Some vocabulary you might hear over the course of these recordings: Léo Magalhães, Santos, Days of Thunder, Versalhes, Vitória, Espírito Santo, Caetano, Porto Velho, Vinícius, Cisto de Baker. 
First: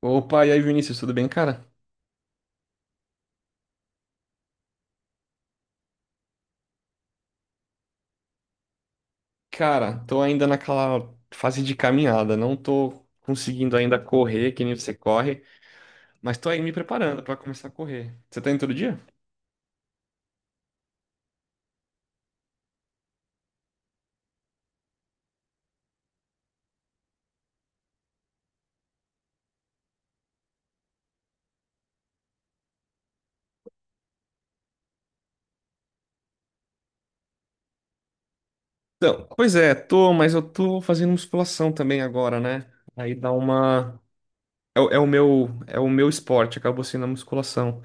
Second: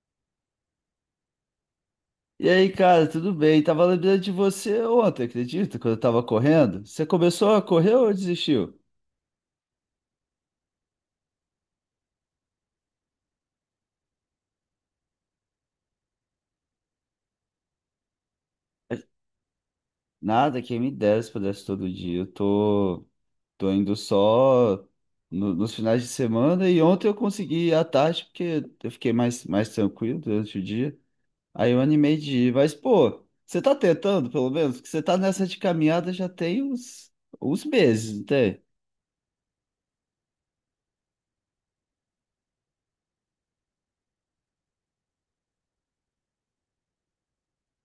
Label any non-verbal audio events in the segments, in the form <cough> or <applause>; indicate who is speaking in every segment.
Speaker 1: Opa, e aí, Vinícius, tudo bem, cara?
Speaker 2: E aí, cara, tudo bem? Tava lembrando de você ontem, acredita? Quando eu tava correndo. Você começou a correr ou desistiu?
Speaker 1: Cara, tô ainda naquela fase de caminhada, não tô conseguindo ainda correr que nem você corre, mas tô aí me preparando pra começar a correr. Você tá indo todo dia?
Speaker 2: Nada, quem me dera se pudesse todo dia. Eu tô indo só nos finais de semana e ontem eu consegui ir à tarde porque eu fiquei mais tranquilo durante o dia. Aí eu animei de ir. Mas, pô, você tá tentando, pelo menos? Porque você tá nessa de caminhada já tem uns meses, não tem?
Speaker 1: Então, pois é, tô, mas eu tô fazendo musculação também agora, né? Aí dá uma é o meu esporte, acabou sendo a musculação.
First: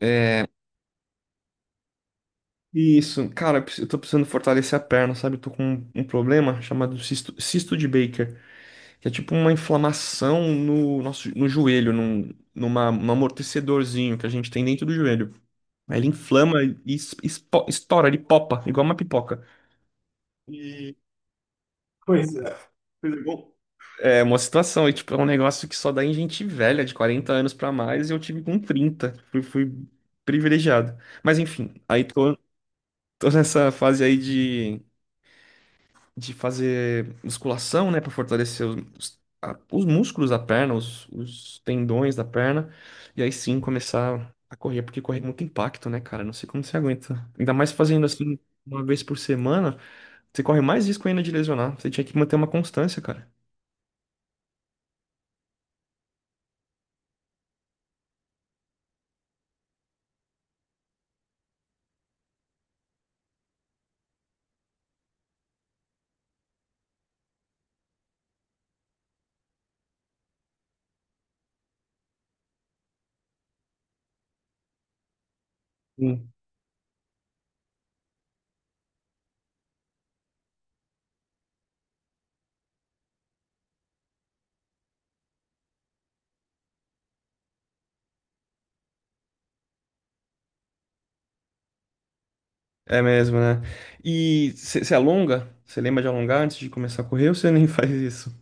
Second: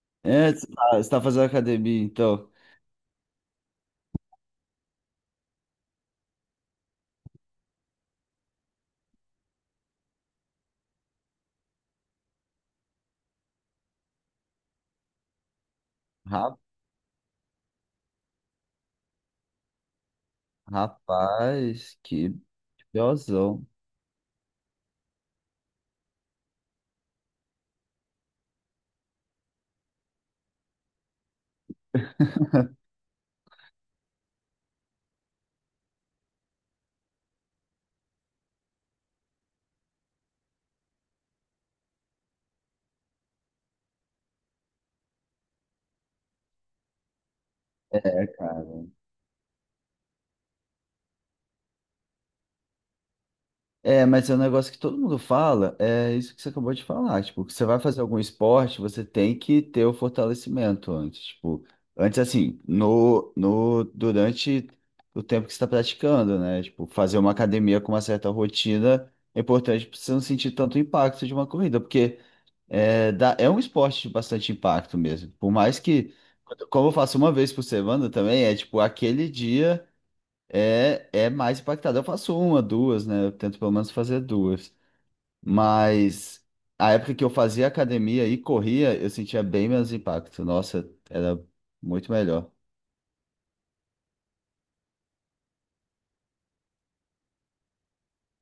Speaker 1: É,
Speaker 2: É, você tá fazendo academia, então.
Speaker 1: isso, cara, eu tô precisando fortalecer a perna, sabe? Eu tô com um problema chamado cisto, cisto de Baker, que é tipo uma inflamação no joelho, num amortecedorzinho que a gente tem dentro do joelho. Aí ele
Speaker 2: Ra-
Speaker 1: inflama e estoura, ele popa, igual uma pipoca. E
Speaker 2: Rapaz,
Speaker 1: pois
Speaker 2: que
Speaker 1: é. Pois é, bom.
Speaker 2: Gozão.
Speaker 1: É uma situação, e, tipo, é um negócio que só dá em gente velha, de 40 anos pra mais, e eu tive com 30. Fui privilegiado. Mas enfim, tô nessa fase aí de fazer musculação, né, para fortalecer os músculos da perna, os tendões da perna, e aí sim começar a correr, porque correr é muito impacto, né, cara? Não sei como você aguenta. Ainda mais fazendo
Speaker 2: É,
Speaker 1: assim
Speaker 2: cara.
Speaker 1: uma vez por semana, você corre mais risco ainda de lesionar. Você tinha que manter uma constância, cara.
Speaker 2: É, mas é um negócio que todo mundo fala, é isso que você acabou de falar. Tipo, que você vai fazer algum esporte, você tem que ter o fortalecimento antes. Tipo, antes assim, no, no, durante o tempo que você está praticando, né? Tipo, fazer uma academia com uma certa rotina é importante para você não sentir tanto impacto de uma corrida, porque é um esporte de bastante impacto mesmo. Por mais que,
Speaker 1: Sim.
Speaker 2: como eu faço uma vez por semana também, é tipo aquele dia. É mais impactado. Eu faço uma, duas, né? Eu tento pelo menos fazer duas. Mas a época que eu fazia academia e corria, eu sentia bem menos impacto. Nossa, era muito melhor.
Speaker 1: É mesmo, né? E você alonga? Você lembra de alongar antes de começar a correr ou você <laughs> nem faz isso?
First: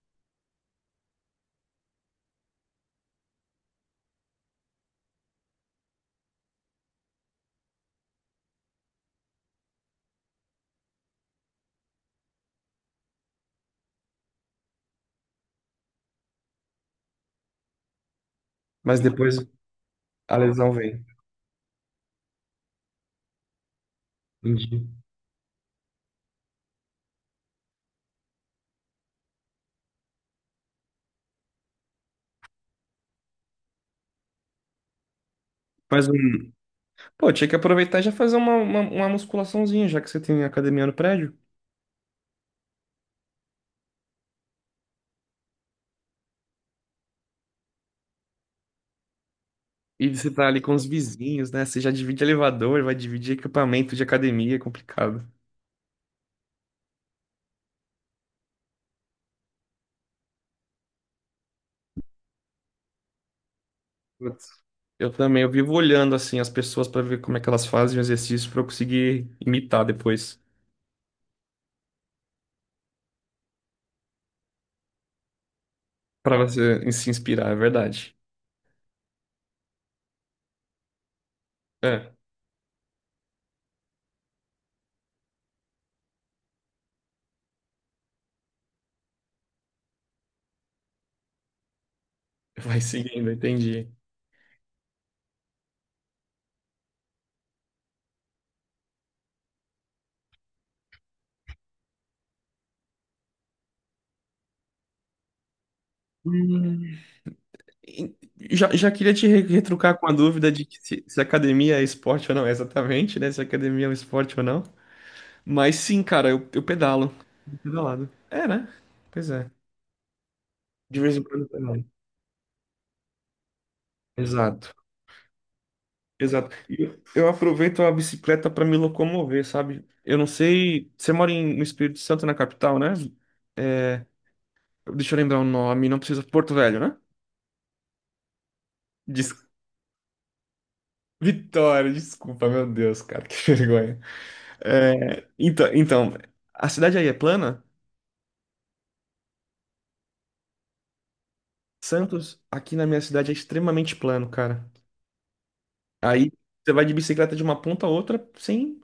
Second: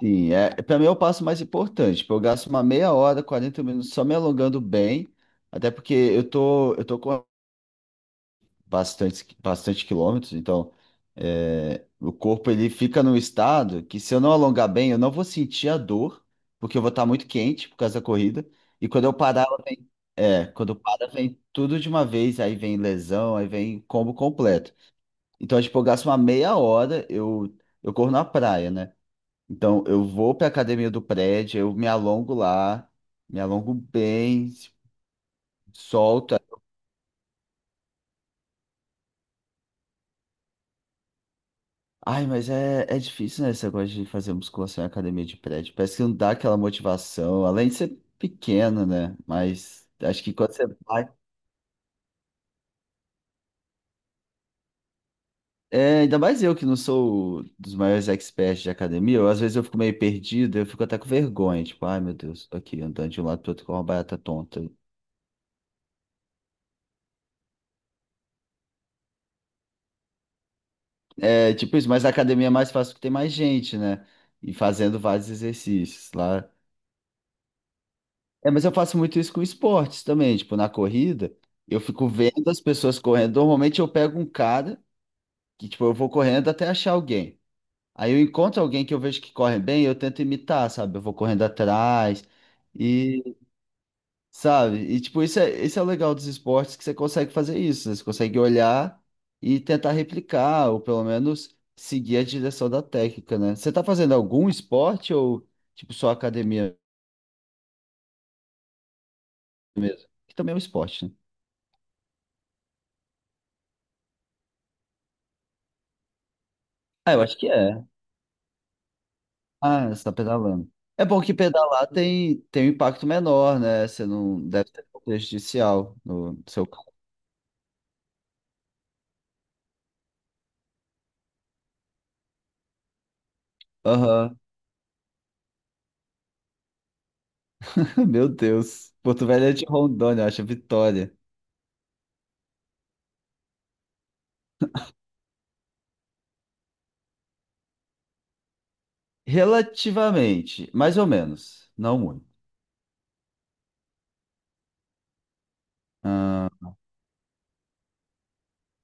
Speaker 2: Sim, para mim é o passo mais importante. Tipo, eu gasto uma meia hora, 40 minutos só me alongando bem, até porque eu tô com bastante, bastante quilômetros, então o corpo ele fica num estado que se eu não alongar bem, eu não vou sentir a dor, porque eu vou estar muito quente por causa da corrida, e
Speaker 1: Mas
Speaker 2: quando eu
Speaker 1: depois
Speaker 2: parar, ela vem,
Speaker 1: a
Speaker 2: quando
Speaker 1: lesão
Speaker 2: eu
Speaker 1: vem.
Speaker 2: paro, vem tudo de uma vez, aí vem lesão, aí vem combo completo.
Speaker 1: Entendi.
Speaker 2: Então, tipo, eu gasto uma meia hora, eu corro na praia, né? Então, eu vou para academia do prédio, eu me alongo lá, me alongo bem,
Speaker 1: Faz
Speaker 2: solto.
Speaker 1: um. Pô, tinha que aproveitar e já fazer uma musculaçãozinha, já que você tem academia no prédio.
Speaker 2: Ai, mas é difícil, né? Esse negócio de fazer musculação em academia de prédio. Parece que não dá aquela motivação, além de ser pequeno, né? Mas
Speaker 1: E
Speaker 2: acho
Speaker 1: você
Speaker 2: que
Speaker 1: tá
Speaker 2: quando
Speaker 1: ali
Speaker 2: você
Speaker 1: com os
Speaker 2: vai.
Speaker 1: vizinhos, né? Você já divide elevador, vai dividir equipamento de academia, é complicado.
Speaker 2: É, ainda mais eu que não sou dos maiores experts de academia, às vezes eu fico meio perdido, eu fico até com vergonha, tipo, ai meu Deus, tô aqui andando de um lado pro outro com uma barata
Speaker 1: Putz.
Speaker 2: tonta.
Speaker 1: Eu também, eu vivo olhando assim as pessoas pra ver como é que elas fazem o exercício pra eu conseguir imitar depois.
Speaker 2: É, tipo isso, mas na academia é mais fácil porque tem mais gente, né? E fazendo vários exercícios.
Speaker 1: Pra
Speaker 2: Lá.
Speaker 1: você se inspirar, é verdade.
Speaker 2: É, mas eu faço muito isso com esportes também, tipo, na corrida, eu fico
Speaker 1: É,
Speaker 2: vendo as pessoas correndo. Normalmente eu pego um cara que, tipo, eu vou correndo até achar alguém. Aí eu encontro alguém que eu vejo que corre bem, eu tento imitar, sabe? Eu vou correndo atrás
Speaker 1: <laughs> vai seguindo,
Speaker 2: e,
Speaker 1: entendi.
Speaker 2: sabe? E, tipo, isso é o legal dos esportes, que você consegue fazer isso, né? Você consegue olhar e tentar replicar, ou pelo menos seguir a direção da técnica, né? Você tá fazendo algum esporte ou, tipo, só academia
Speaker 1: Hum. E- já, já queria te retrucar com
Speaker 2: mesmo?
Speaker 1: a
Speaker 2: Que
Speaker 1: dúvida
Speaker 2: também é um
Speaker 1: de que se,
Speaker 2: esporte, né?
Speaker 1: se academia é esporte ou não, é exatamente, né? Se academia é um esporte ou não. Mas sim, cara, eu pedalo.
Speaker 2: Ah, eu acho que é.
Speaker 1: Pedalado. É, né? Pois é.
Speaker 2: Ah, você está pedalando.
Speaker 1: De
Speaker 2: É
Speaker 1: vez
Speaker 2: bom
Speaker 1: em
Speaker 2: que
Speaker 1: quando eu pedalo.
Speaker 2: pedalar tem um impacto menor, né? Você não deve
Speaker 1: Exato.
Speaker 2: ser prejudicial no
Speaker 1: Exato.
Speaker 2: seu
Speaker 1: E
Speaker 2: carro.
Speaker 1: eu aproveito a bicicleta para me locomover, sabe? Eu não sei. Você mora em, no Espírito Santo, na capital, né? É,
Speaker 2: Aham.
Speaker 1: deixa eu lembrar o nome, não precisa. Porto Velho, né?
Speaker 2: <laughs> Meu Deus. Porto
Speaker 1: Des-
Speaker 2: Velho é de Rondônia, eu acho, Vitória.
Speaker 1: Vitória, desculpa, meu Deus, cara, <laughs> que vergonha. É, então, a cidade aí é plana?
Speaker 2: Relativamente, mais ou menos, não muito.
Speaker 1: Santos, aqui na minha cidade, é extremamente plano, cara. Aí
Speaker 2: Ah,
Speaker 1: você vai de bicicleta de uma ponta a outra sem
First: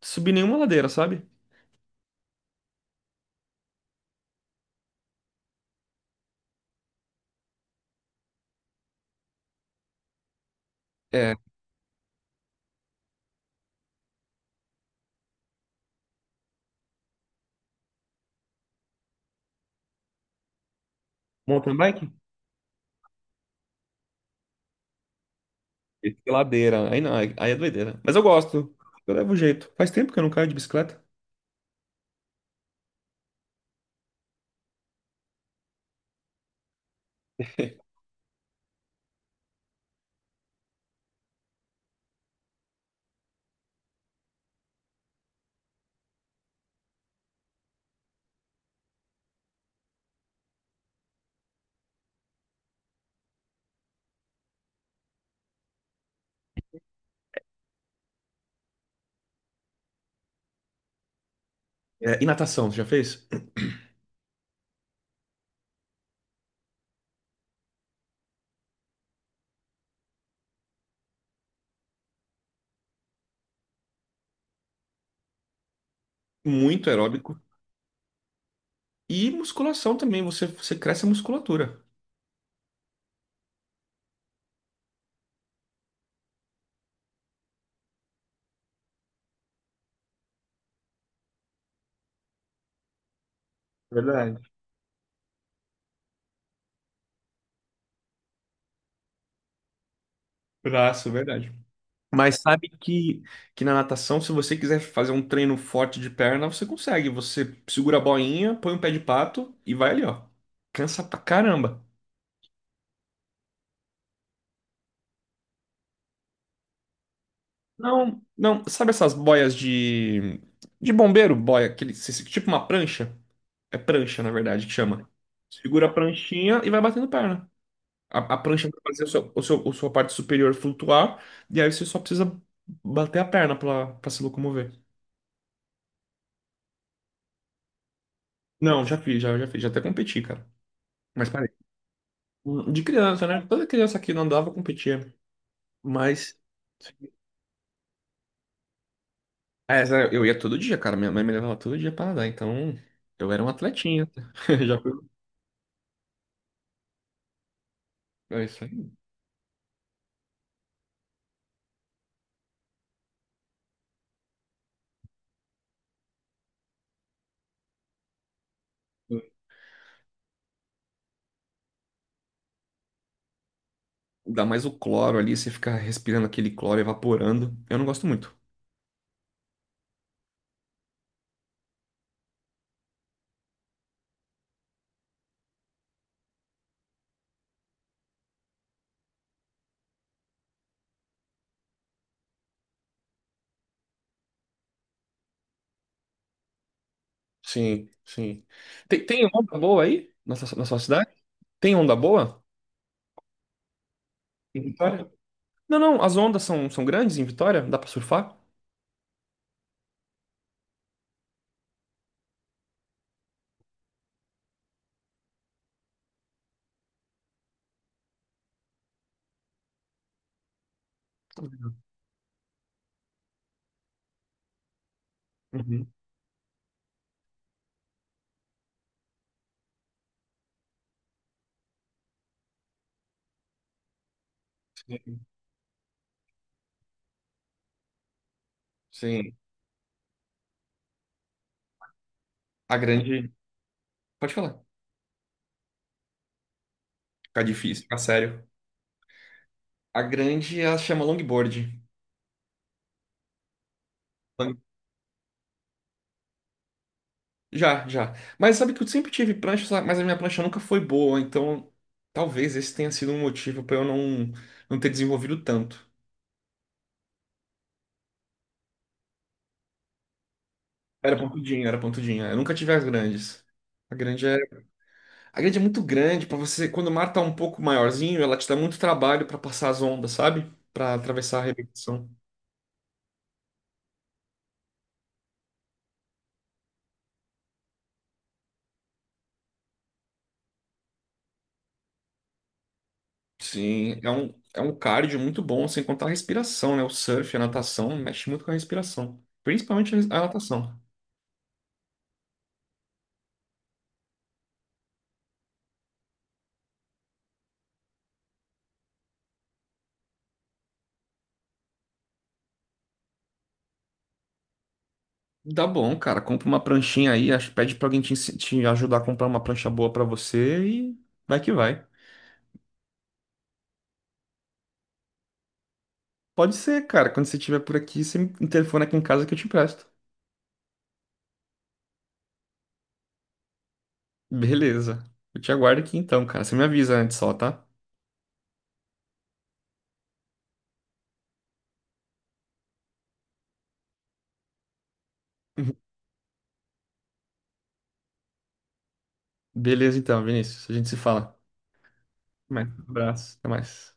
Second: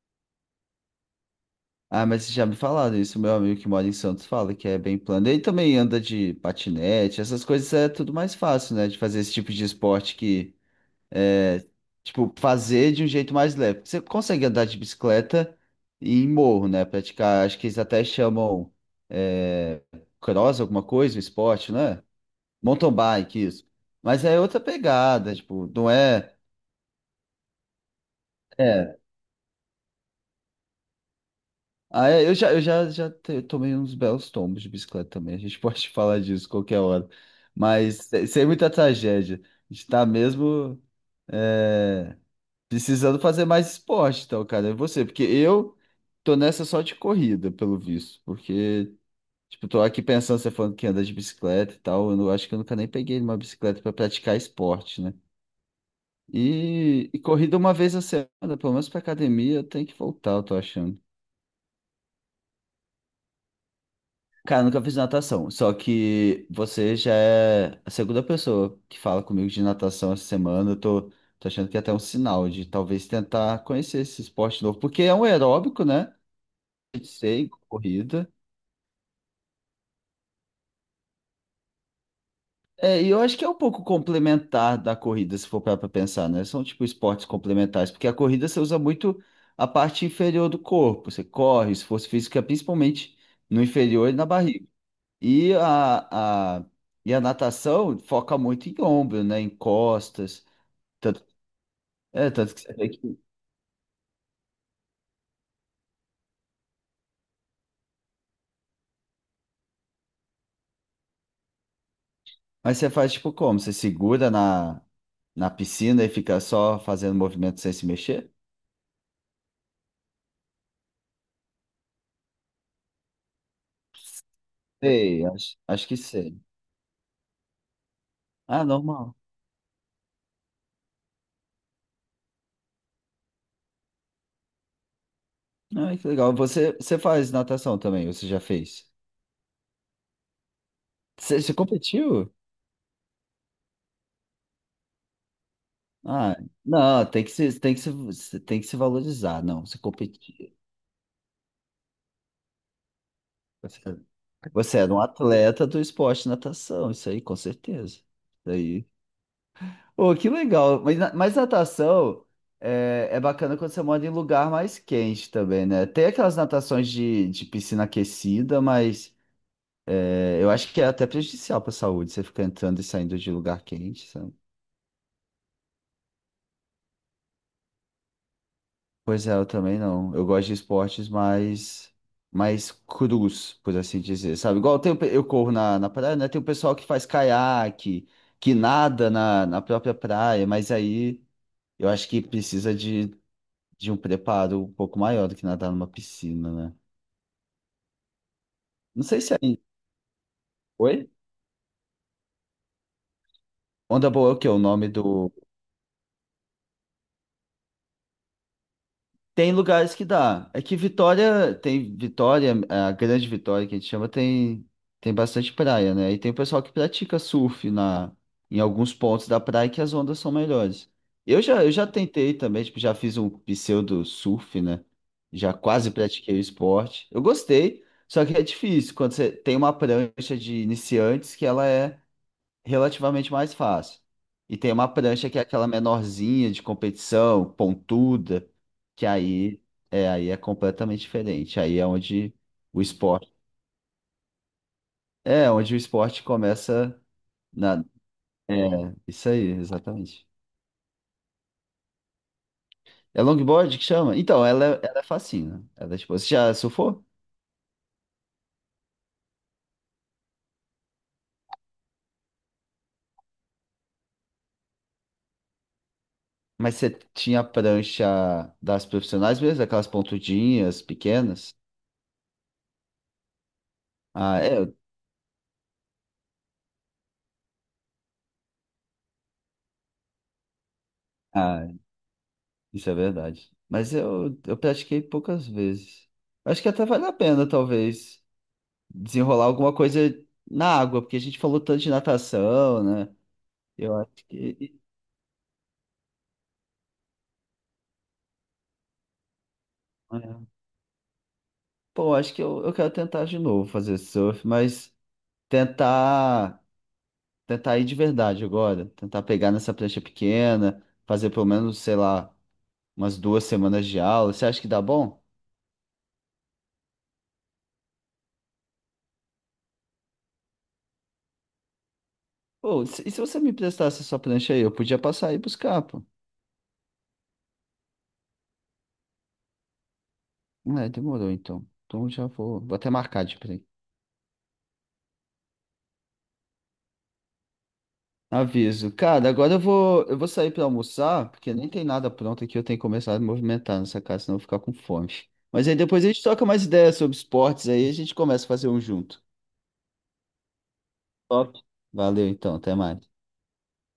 Speaker 1: subir nenhuma ladeira, sabe?
Speaker 2: ah, mas vocês já me falaram isso, meu amigo que mora em Santos fala que é bem plano. Ele também anda de patinete, essas coisas é tudo mais fácil, né? De fazer esse tipo de esporte que
Speaker 1: É,
Speaker 2: é, tipo, fazer de um jeito mais leve. Você consegue andar de bicicleta e em morro, né? Praticar, acho que eles até chamam é, cross, alguma coisa, um esporte,
Speaker 1: mountain
Speaker 2: né?
Speaker 1: bike?
Speaker 2: Mountain bike, isso. Mas é outra pegada, tipo, não
Speaker 1: Tem
Speaker 2: é.
Speaker 1: ladeira. Aí não, aí é doideira. Mas eu gosto.
Speaker 2: É.
Speaker 1: Eu levo jeito. Faz tempo que eu não caio de bicicleta.
Speaker 2: Ah, é, eu já tomei uns belos tombos de bicicleta também. A gente <laughs> pode falar disso qualquer hora.
Speaker 1: <laughs>
Speaker 2: Mas sem muita tragédia. A gente tá mesmo, é, precisando fazer mais esporte, então, cara, é você, porque eu tô nessa só de corrida, pelo visto, porque, tipo, tô aqui pensando, você falando que anda de bicicleta e tal, eu não, acho que eu nunca nem peguei uma bicicleta pra praticar esporte, né? E corrida uma vez a semana, pelo menos pra academia, eu tenho que voltar, eu tô achando.
Speaker 1: É, e natação, você já fez?
Speaker 2: Cara, eu nunca fiz natação, só que você já é a segunda pessoa que fala comigo de natação essa semana, eu tô achando que é até um sinal de talvez tentar conhecer esse esporte novo, porque é um aeróbico, né?
Speaker 1: Muito aeróbico.
Speaker 2: Sei, corrida.
Speaker 1: E musculação também, você cresce a musculatura.
Speaker 2: É, e eu acho que é um pouco complementar da corrida, se for parar pra pensar, né? São tipo esportes complementares, porque a corrida você usa muito a parte inferior do corpo, você corre, esforço físico é principalmente no inferior e na
Speaker 1: Verdade.
Speaker 2: barriga. E a, a, e a natação foca muito em ombro, né? Em costas.
Speaker 1: Braço,
Speaker 2: Tanto,
Speaker 1: verdade. Mas
Speaker 2: tanto que
Speaker 1: sabe
Speaker 2: você vê que.
Speaker 1: que na natação, se você quiser fazer um treino forte de perna, você consegue. Você segura a boinha, põe um pé de pato e vai ali, ó. Cansa pra caramba.
Speaker 2: Mas você faz tipo como? Você segura na piscina e fica só fazendo movimento sem se
Speaker 1: Não,
Speaker 2: mexer?
Speaker 1: não, sabe essas boias de bombeiro, boia, aquele tipo uma prancha? É prancha, na verdade, que chama.
Speaker 2: Sei, acho,
Speaker 1: Segura
Speaker 2: acho
Speaker 1: a
Speaker 2: que sei.
Speaker 1: pranchinha e vai batendo perna. A
Speaker 2: Ah,
Speaker 1: prancha vai fazer
Speaker 2: normal.
Speaker 1: a sua parte superior flutuar, e aí você só precisa bater a perna pra, pra se locomover.
Speaker 2: Ai, que legal. Você faz natação também, você já
Speaker 1: Não,
Speaker 2: fez?
Speaker 1: já fiz, já fiz, já até competi, cara. Mas
Speaker 2: Você,
Speaker 1: parei.
Speaker 2: você competiu?
Speaker 1: De criança, né? Toda criança que não andava competia.
Speaker 2: Ah,
Speaker 1: Mas.
Speaker 2: não, tem que se, você tem que se valorizar. Não, você
Speaker 1: É, sério, eu ia
Speaker 2: competiu.
Speaker 1: todo dia, cara. Minha mãe me levava todo dia pra nadar, então eu era um
Speaker 2: Você,
Speaker 1: atletinha. <laughs>
Speaker 2: você
Speaker 1: Já
Speaker 2: era um
Speaker 1: fui.
Speaker 2: atleta do esporte de natação, isso aí, com certeza.
Speaker 1: É
Speaker 2: Isso
Speaker 1: isso
Speaker 2: aí.
Speaker 1: aí.
Speaker 2: Pô, que legal. Mas, mas natação é bacana quando você mora em lugar mais quente também, né? Tem aquelas natações de piscina aquecida, mas eu acho que é até prejudicial para a saúde, você ficar entrando e saindo de lugar quente.
Speaker 1: Dá mais o cloro ali, você fica respirando aquele cloro evaporando. Eu não gosto muito.
Speaker 2: Pois é, eu também não. Eu gosto de esportes mais, crus, por assim dizer, sabe? Igual tem, eu corro na praia, né? Tem o pessoal que faz caiaque, que nada na própria praia, mas aí eu acho que precisa de um preparo um pouco maior do que nadar numa piscina, né?
Speaker 1: Sim, sim.
Speaker 2: Não
Speaker 1: Tem,
Speaker 2: sei
Speaker 1: tem
Speaker 2: se é.
Speaker 1: onda boa aí? Na sua
Speaker 2: Oi?
Speaker 1: cidade? Tem onda boa?
Speaker 2: Onda boa é o quê? O
Speaker 1: Em
Speaker 2: nome
Speaker 1: Vitória?
Speaker 2: do.
Speaker 1: Não, não, as ondas são, são grandes em Vitória, dá pra surfar?
Speaker 2: Tem lugares que dá. É que Vitória tem Vitória, a Grande Vitória que a gente chama, tem bastante praia, né? E tem o pessoal que pratica surf em alguns pontos da praia que as ondas são melhores. Eu já tentei também, tipo, já fiz um pseudo surf, né? Já quase
Speaker 1: Uhum.
Speaker 2: pratiquei o esporte. Eu gostei, só que é difícil quando você tem uma prancha de iniciantes que ela é relativamente mais fácil. E tem uma
Speaker 1: Sim.
Speaker 2: prancha que é aquela menorzinha de competição, pontuda, que
Speaker 1: Sim.
Speaker 2: aí é completamente diferente. Aí é onde
Speaker 1: A
Speaker 2: o esporte,
Speaker 1: grande. Pode falar.
Speaker 2: o esporte começa
Speaker 1: Fica difícil,
Speaker 2: na,
Speaker 1: fica sério.
Speaker 2: é, isso aí,
Speaker 1: A
Speaker 2: exatamente.
Speaker 1: grande ela chama longboard.
Speaker 2: É longboard que chama? Então,
Speaker 1: Long-
Speaker 2: ela é fascina. Ela é tipo, você já surfou?
Speaker 1: já, já. Mas sabe que eu sempre tive prancha, sabe? Mas a minha prancha nunca foi boa, então talvez esse tenha sido um motivo pra eu não, não ter desenvolvido tanto.
Speaker 2: Mas você tinha a prancha das profissionais mesmo, aquelas pontudinhas
Speaker 1: Era
Speaker 2: pequenas?
Speaker 1: pontudinha, era pontudinha. Eu nunca tive as grandes. A grande é,
Speaker 2: Ah, é.
Speaker 1: a grande é muito grande para você. Quando o mar tá um pouco maiorzinho, ela te dá muito trabalho para passar as ondas, sabe? Para atravessar a
Speaker 2: Ah,
Speaker 1: arrebentação.
Speaker 2: isso é verdade. Mas eu pratiquei poucas vezes. Acho que até vale a pena, talvez, desenrolar alguma coisa na água, porque a gente falou tanto de natação, né? Eu
Speaker 1: Sim,
Speaker 2: acho
Speaker 1: é um
Speaker 2: que.
Speaker 1: cardio muito bom, sem contar a respiração, né? O surf, a natação, mexe muito com a respiração. Principalmente a res- a
Speaker 2: É.
Speaker 1: natação.
Speaker 2: Pô, acho que eu quero tentar de novo fazer surf, mas tentar, tentar, ir de verdade agora. Tentar pegar nessa prancha pequena, fazer pelo menos, sei lá, umas 2 semanas de aula. Você acha que dá bom?
Speaker 1: Dá bom, cara. Compra uma pranchinha aí, acho- pede pra alguém te, ensi- te ajudar a comprar uma prancha boa pra você e vai que vai.
Speaker 2: Pô, e se você me prestasse a sua prancha aí, eu podia passar e buscar, pô.
Speaker 1: Pode ser, cara. Quando você estiver por aqui, você me telefona aqui em casa que eu te empresto.
Speaker 2: É, demorou então. Então já vou até marcar de print.
Speaker 1: Beleza. Eu te aguardo aqui então, cara. Você me avisa antes só, tá?
Speaker 2: Aviso. Cara, agora eu vou sair pra almoçar, porque nem tem nada pronto aqui, eu tenho que começar a movimentar nessa casa, senão eu vou ficar com fome. Mas aí
Speaker 1: <laughs>
Speaker 2: depois a gente troca mais ideias sobre esportes aí, a gente começa a fazer um junto.
Speaker 1: Beleza então, Vinícius. A gente se fala.
Speaker 2: Top. Valeu
Speaker 1: Até
Speaker 2: então,
Speaker 1: mais.
Speaker 2: até
Speaker 1: Um
Speaker 2: mais.
Speaker 1: abraço. Até mais.